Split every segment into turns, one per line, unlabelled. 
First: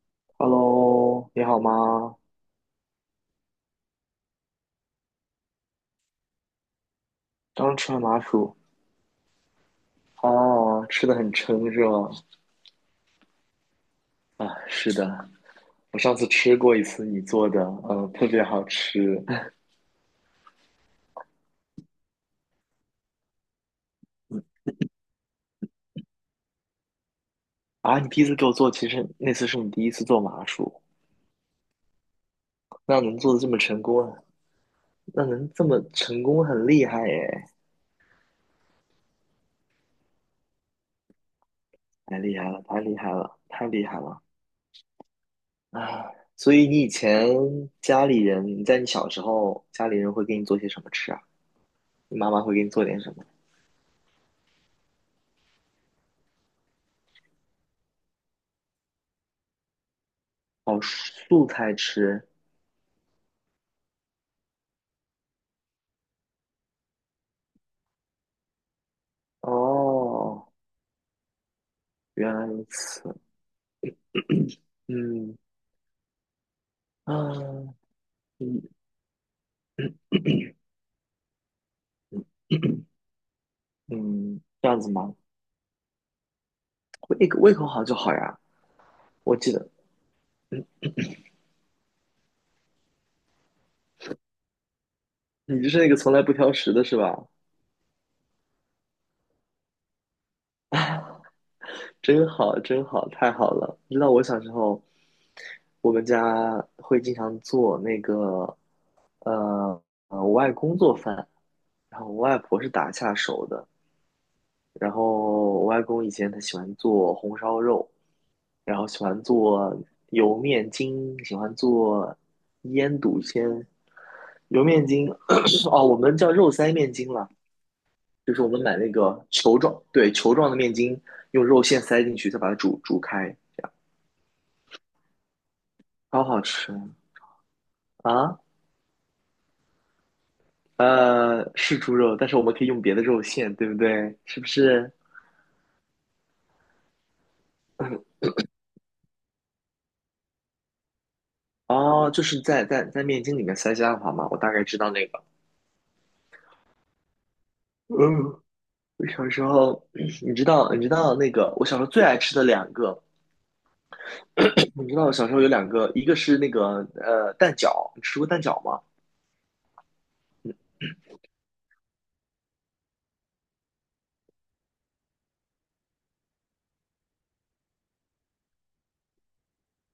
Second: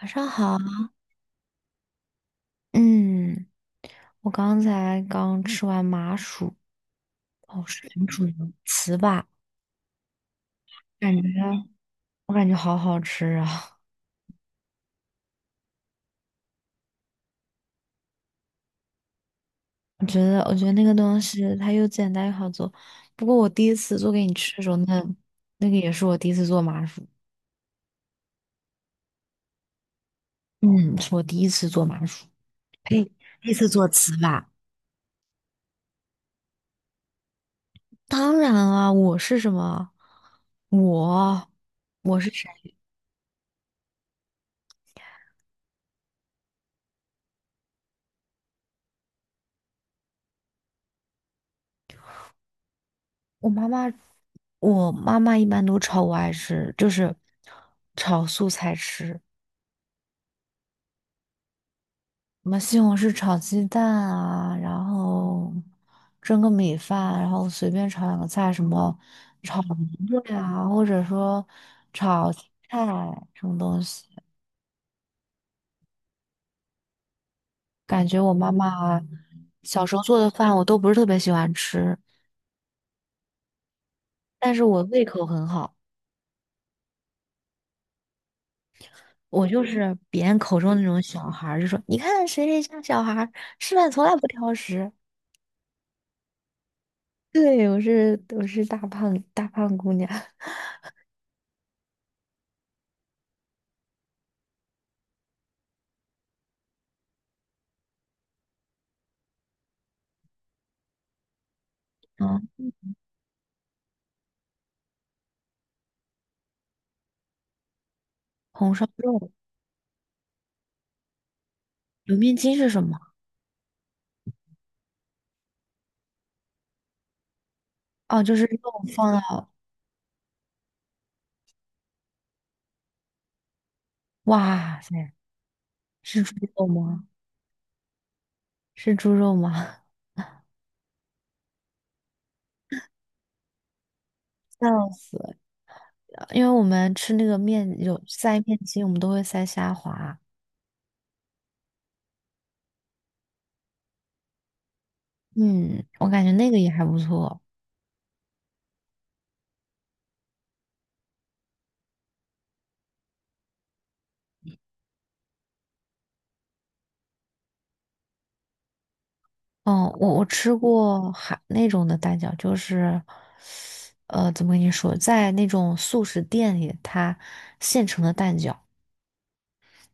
晚上好。
Hello，你好吗？
嗯，我刚才刚吃完麻薯。哦，
刚
是
吃完
红
麻
薯牛
薯。
糍粑。
哦，吃的
感
很
觉
撑是吗？
我感觉好好吃啊！
啊，是的，我上次吃过一次你做的，特别好吃。
我觉得那个东西它又简单又好做。不过我第一次做给你吃的时候，那个也是我第一次做麻薯。
啊，你第一次给我做，其实那次是你第一次做麻薯，
嗯，是我第一次做麻薯，
那
呸，
能做的这
第一
么
次
成
做
功，
糍粑。
那能这么成功，很厉害耶！
当然啊，我是什么？我
太
我是
厉害
谁？
了，太厉害了，太厉害了啊！所以你以前家里人，你在你小时候，家里人会给你做些什么吃啊？你妈妈会给你做点什么？
我妈妈，我妈妈一般都炒我爱吃，就是炒素菜吃。
哦，素菜吃。
什么西红柿炒鸡蛋啊，然后蒸个米饭，然后随便炒两个菜，什么炒馄饨
哦，
啊，或者说
原来如
菜
此。
什么东西。
嗯啊，
感觉我妈
嗯
妈小时候做的饭我都不是特别喜欢吃，
嗯，
但是
这样
我
子
胃
吗？
口很好。
胃口好就好呀。我
我
记
就
得
是别人口中那种小孩儿，就说你看谁谁家小孩儿吃饭从来不挑食。
你就是那个从来不挑食的是吧？
对，我是大胖大胖姑娘。
真好，真好，太好了。你知道我小时候，我们家会经常做那个，呃我外公做饭，然后我外
嗯，
婆是打下手的。然后我外公以前他喜欢做红烧肉，
红
然
烧
后喜欢
肉，
做油面筋，喜欢做
油面筋是什么？
腌笃鲜。油面筋，哦，我们叫肉塞面筋了，
哦，
就
就
是
是
我们
肉
买那
放
个
到，
球状，对，球状的面筋，用肉馅塞进去，再把它煮煮开，
哇塞，是
超
猪
好
肉
吃
吗？
啊！
是猪肉吗？
是猪肉，但是我们可以用别的肉馅，对不对？是不
笑
是？
死了！因为我们吃那个面有塞面筋，我们都会塞虾滑。
哦，就是在面筋里面塞虾滑嘛，我大概知道那个。
嗯，我感觉那个也还不错。
嗯，我小时候，你知道，你知道那个，我小时候最爱吃的两个，你知道小时候有两个，一个是那个蛋饺，你吃过蛋饺吗？
嗯，我吃过还那种的蛋饺，就是怎么跟你说，在那种速食店里，它现成的蛋饺。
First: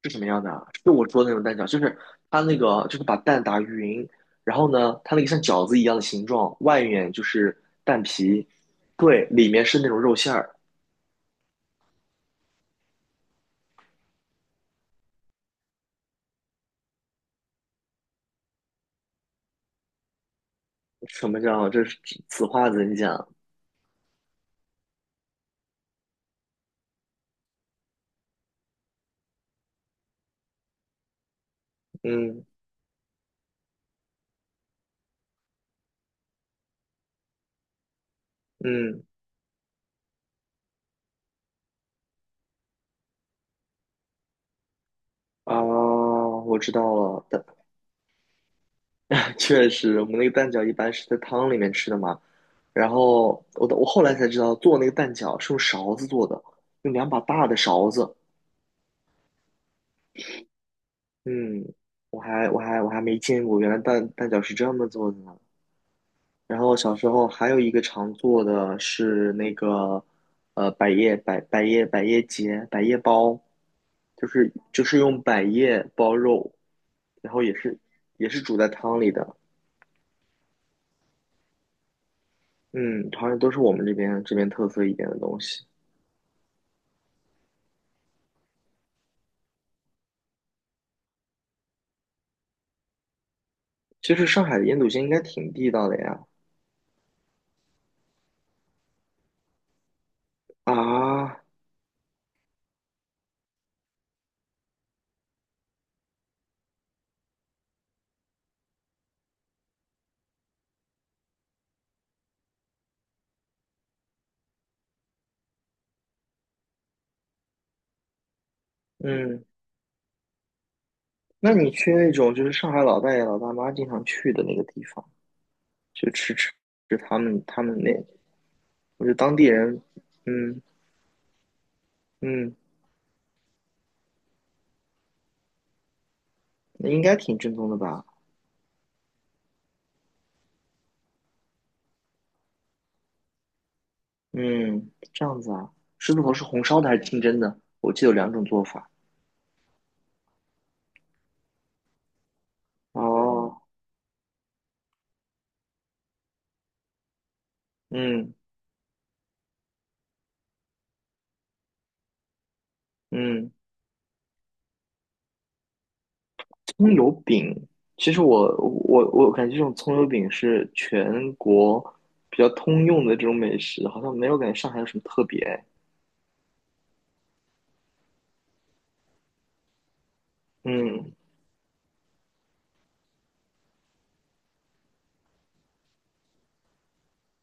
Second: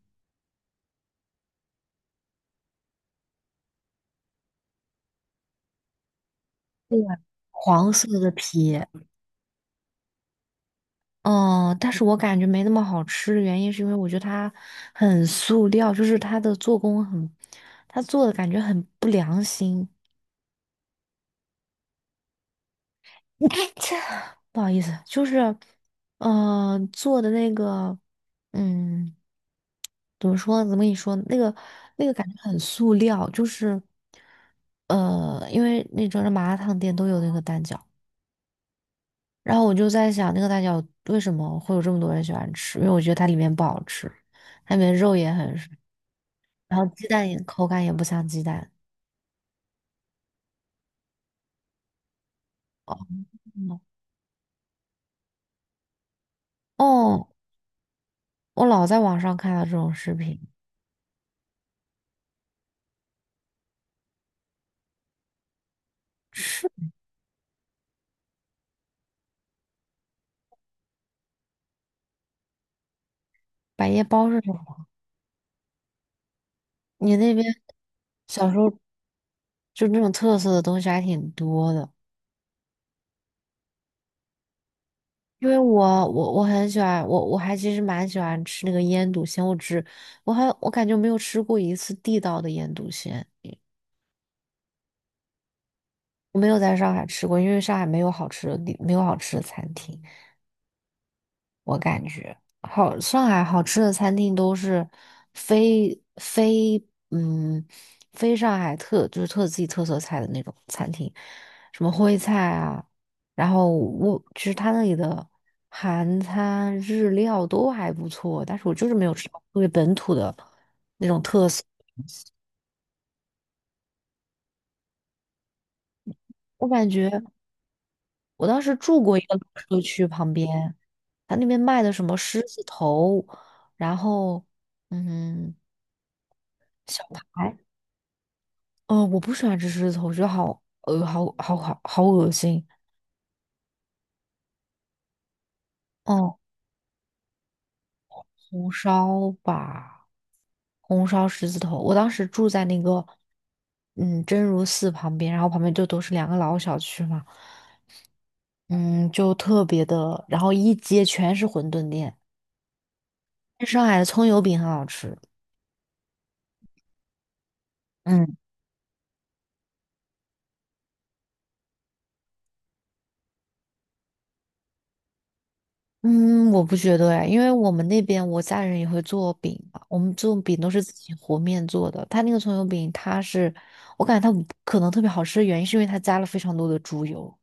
是什么样的啊？就我说的那种蛋饺，就是它那个就是把蛋打匀，然后呢，它那个像饺子一样的形状，外
对，
面就是
黄
蛋
色的
皮，
皮。
对，里面是那种肉馅儿。
嗯，但是我感觉没那么好吃的原因是因为我觉得它很塑料，就是它的做工很，它做的感觉很不良心。
什么叫这是此话怎讲？
不好意思，就是，做的那个，嗯，怎么说？怎么跟你说？那个那个感觉
嗯
很塑料，就是，因为那种麻辣烫店都有那个蛋饺。
嗯
然后我就在想，那个蛋饺为什么会有这么多人喜欢吃？因为我觉得它里面不好吃，它里面肉也很
啊，
少，
我知
然后
道
鸡
了，
蛋也
蛋。
口感也不像鸡蛋。
确实，我们那个蛋饺一般是在汤里面吃的嘛。然后我
哦，
我后来才知道，做那个蛋饺是用勺子做的，用两把
哦，
大的勺子。
我老在网上看到这种视频。
嗯，我还没见过，原来蛋饺是这么做的呢。然后
是
小时候还有一个常做的是那个，呃，百叶包，
百叶包
就
是什
是就
么？
是用百叶包肉，
你那
然后
边
也是
小
煮
时
在
候
汤里的。
就那种特色的东西还挺多的。
嗯，好像都是我们这边特色一点的东
因为
西。
我很喜欢我其实蛮喜欢吃那个腌笃鲜，我只我还我感觉没有吃过一次地道的腌笃鲜，
其实上海的腌笃鲜应该挺地道的呀。
我没有在上海吃过，因为上海没有好吃的地没有好吃的餐厅。
啊，
我感觉好，上海好吃的餐厅都是非非嗯非上海特就是特自己特色菜的那种餐厅，什么徽菜啊，然后我其实他那里的韩餐、日料都还不错，但是我就是没有吃到
嗯，
特别本土的那种特
那
色。
你去那种就是上海老大爷老大妈经常去的那个地方，就
我感
吃
觉
他们那，
我当时住
我觉得
过一
当
个
地
老社
人，
区旁
嗯
边，他那边卖的什么狮
嗯，
子头，然后嗯
那应
小
该挺
排。
正宗的吧？
哦，我不喜欢吃狮子头，我觉得好好好好好恶心。
嗯，这样子啊，狮子头
哦，
是红烧的还是清蒸的？我记得有两种做
红
法。
烧吧，红烧狮子头。我当时住在那个
哦，
嗯真如寺旁边，然后旁边就都是两个老小区嘛。
嗯
嗯，就特别的，然后一街全是馄饨店。
嗯。
上海的葱油饼很好吃。
葱油饼，其实
嗯。
我感觉这种葱油饼是全国比较通用的这种美食，好像没有感觉上海有什么特别。
嗯，我不觉得哎，因为我们那边我家人也会做饼嘛，我们做饼都是自己
嗯，
和面做的。他那个葱油饼，它是我感觉它可能特别好吃的原因，是因为它加了非常多的猪油。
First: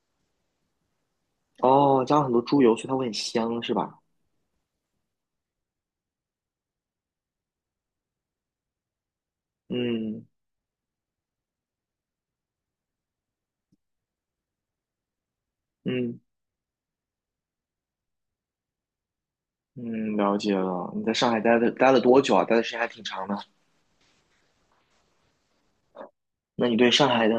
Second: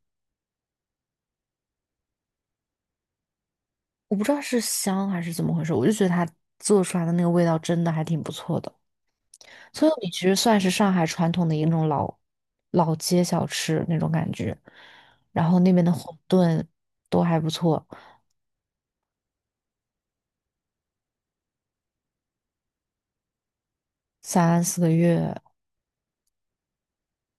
哦，加了很多猪油，所以它会很香，是吧？
我不知道是香还是怎么回事，我就觉得它做出来的那个味道真的还挺不错的。葱油饼其
嗯
实算是上海传统的一种老老街小吃那种感觉，然后那边的馄
嗯
饨都还不错。
嗯，了解了。你在上海待了多久啊？待的时间还挺长的。
三四个月。
那你对上海的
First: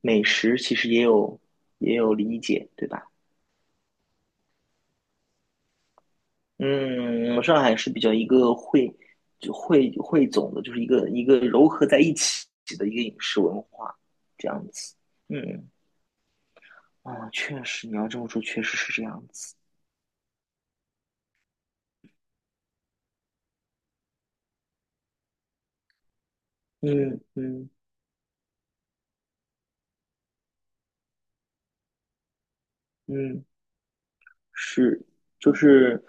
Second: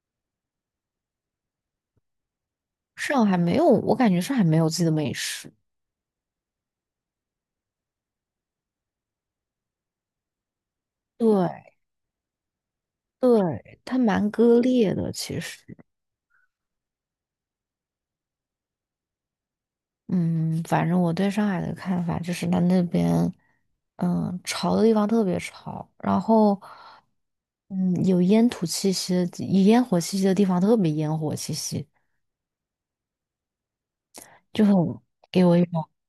美食其实也有理解，对吧？
上海没有，我感觉上海没有自己的美食。
嗯，上海是比较一个汇总的，就是一个一个糅
对，
合在一起的一个饮食文
对，
化，
它蛮
这
割
样
裂
子。
的，其
嗯，
实。
啊，确实，你要这么说，确实是这样子。
嗯，反正我对上海的看法就是，它那边，嗯，潮的地方特别潮。然后，
嗯嗯
嗯，有烟土气息的地烟火气息的地方特别烟火气息，
嗯，
就很
是，
给
就
我一种，
是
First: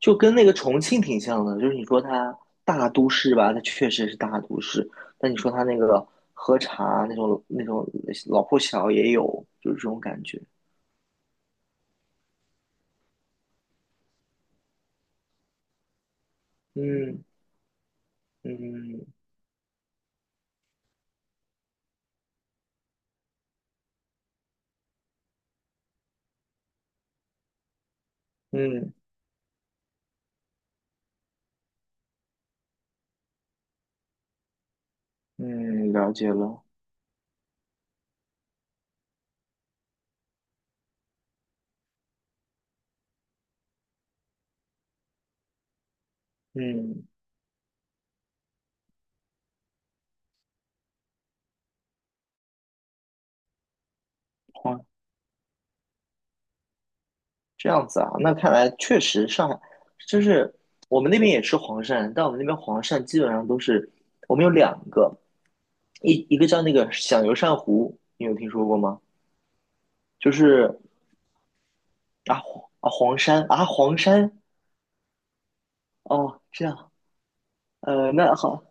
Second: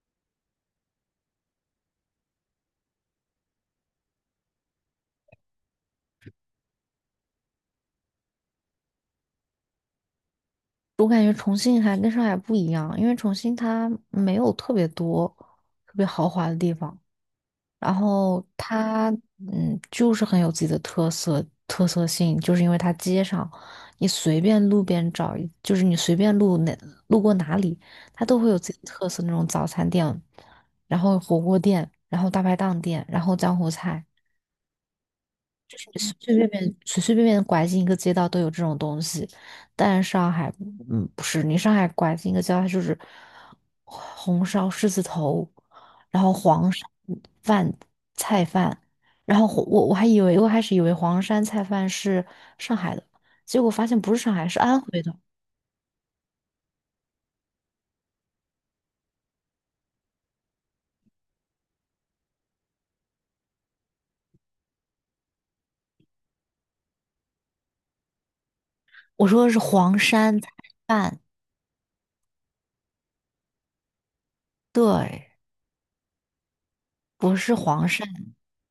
就跟那个重庆挺像的，就是你说它大都市吧，它确实是大都市，但你说它那个喝茶那种老破小也有，就是这种感觉。
我感觉重庆还跟上海不一样，因为重庆它没有特别多特别豪华的地方。
嗯
然后
嗯
它，嗯，就是很有自己的特色性，就是因为它街上，你随便路边找一，就是你随便路哪路过哪里，它都会有自己的
嗯。
特色那种早餐店，然后火锅店，然后大排档店，然后江湖菜，随
嗯，了解
随便
了。
便随随便便拐进一个街道都有这种东西。但上海，嗯，不是，你上海拐进一个街道，它就是红烧狮子头，然后黄山
嗯，
饭菜饭，然后我还以为我开始以为黄山菜饭是上海的，结果发现不是上海，是安
黄，
徽的。
这样子啊，那看来确实上海就是我们那边也吃黄鳝，但我们那边黄鳝基本上都是我们有两个，一个叫那个响油鳝糊，你有听说过吗？
我说的是黄
就
山菜
是
饭，
啊黄啊黄鳝啊黄山
对，
哦，这样
不是黄山，
那好。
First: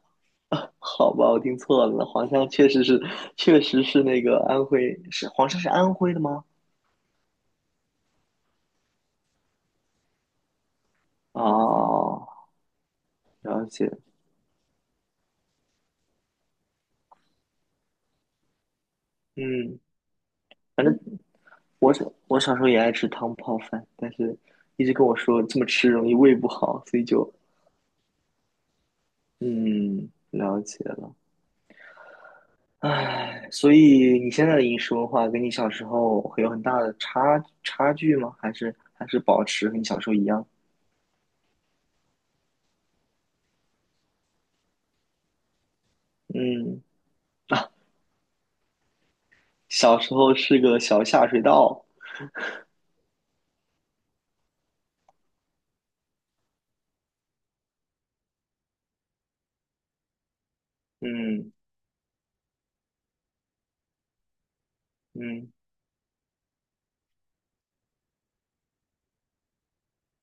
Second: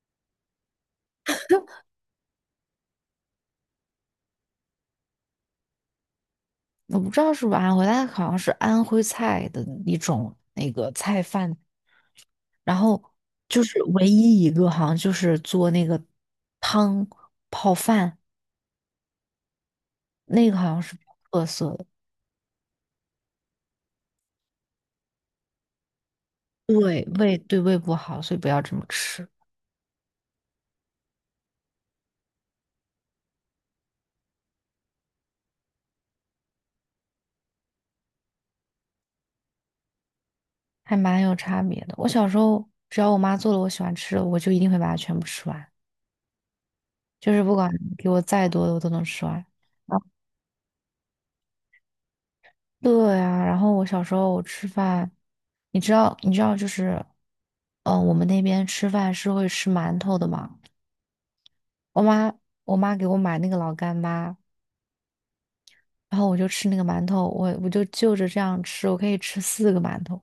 好吧，我听错了，黄山确实是，那个安徽，是黄山是安徽的吗？
我不知道是不是安徽，但好像是安徽菜的一种那个菜饭。
哦，
然后就
了
是
解，
唯一一个好像就是做那个汤泡饭，
嗯。
那个好像
反
是
正。
特色的。
我小时候也爱吃汤泡饭，但是一直跟我说这么吃容易胃不
对
好，所以就
胃对胃不好，所以不要这么吃。
嗯了解了。唉，所以你现在的饮食文化跟你小时候会有很大的差距吗？还是保持和你小时候一样？
还蛮有差别的。我小时候只要我妈做了我喜欢吃的，我就一定会把它全部吃完，
嗯
就是 不管
啊，
给我再多的我都能吃完。啊，
小时候是个小下水道。
对呀。然后我小时候我吃饭，你知道就是，我们那边吃饭是会吃馒头的嘛。
嗯
我妈我妈给我买那个老干妈，
嗯，
然后我就吃那个馒头，我就就着这样吃，我可以吃四个馒头。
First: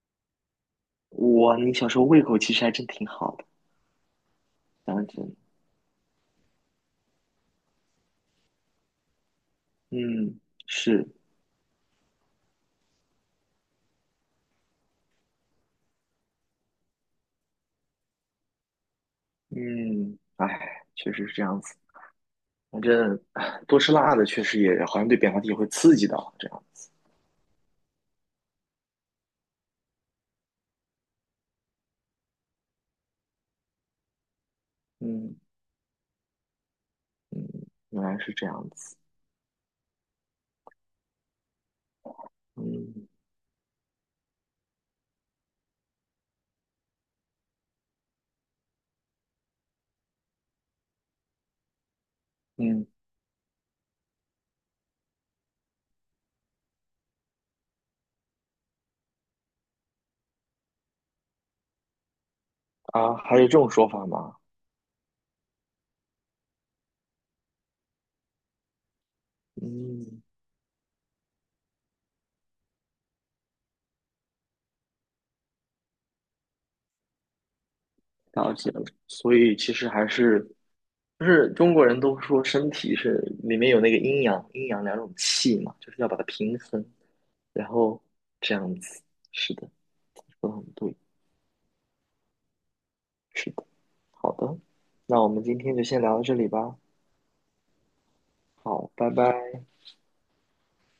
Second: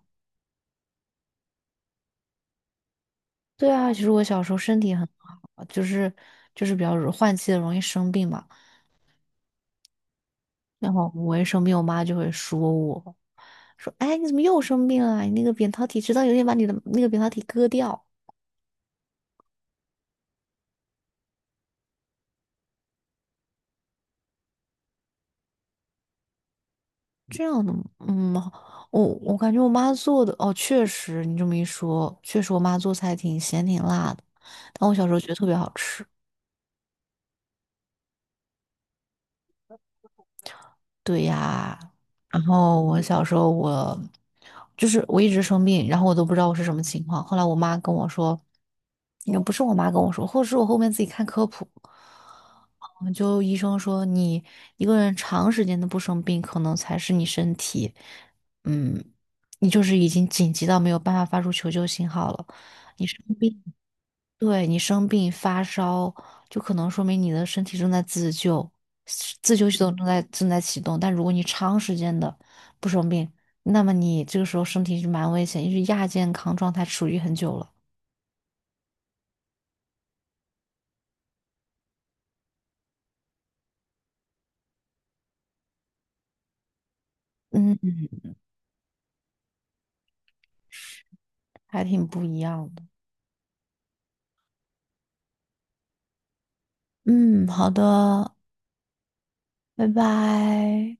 你小时候胃口其实还真挺好的，
对啊，其实我小时候身体
讲
很
真。
好，就是比较容换季的容易生病嘛。
嗯，
然
是，
后我一生病，我妈就会说我，说哎你怎么又生病了？你那个扁桃体直到有一天把你的那个扁桃体割掉，
嗯，唉，确实是这样子。反正多吃辣的确实也好像对扁桃体会刺激到这样。
这样的嗯，我感觉我妈做的哦，确实你这么一说，确实我妈做菜挺咸挺辣的，但我小时候觉得
嗯，
特别好吃。
原来是这样子。
对呀，然后我
嗯
小时候我就是我一直生病，然后我都不知道我是什么情况。后来我妈跟我说，也不是我妈跟我说，或者是我后面自己看科普。
嗯
嗯，就医生说你一个人长时间的不生病，可能才是你身体，嗯，你就是已经紧急到没有办法发出求救信号了，你
啊，
生
还有这
病。
种说法吗？
对你生病发烧，就可能说明你的身体正在自救，自救系统正在
嗯，
正在启动。但如果你长时间的不生病，那么你这个时候身体是蛮危险，因为亚健康状态处于很久了。
了解了。所以其实还是就是中国人都说身体是里面有那个阴阳两种气嘛，就是要把它平衡，然
嗯，
后这样子。是的，说的很对。
还挺不一样的。
是的，好的，那我们今天就先聊到这里吧。
嗯，好的，
好，拜拜。
拜拜。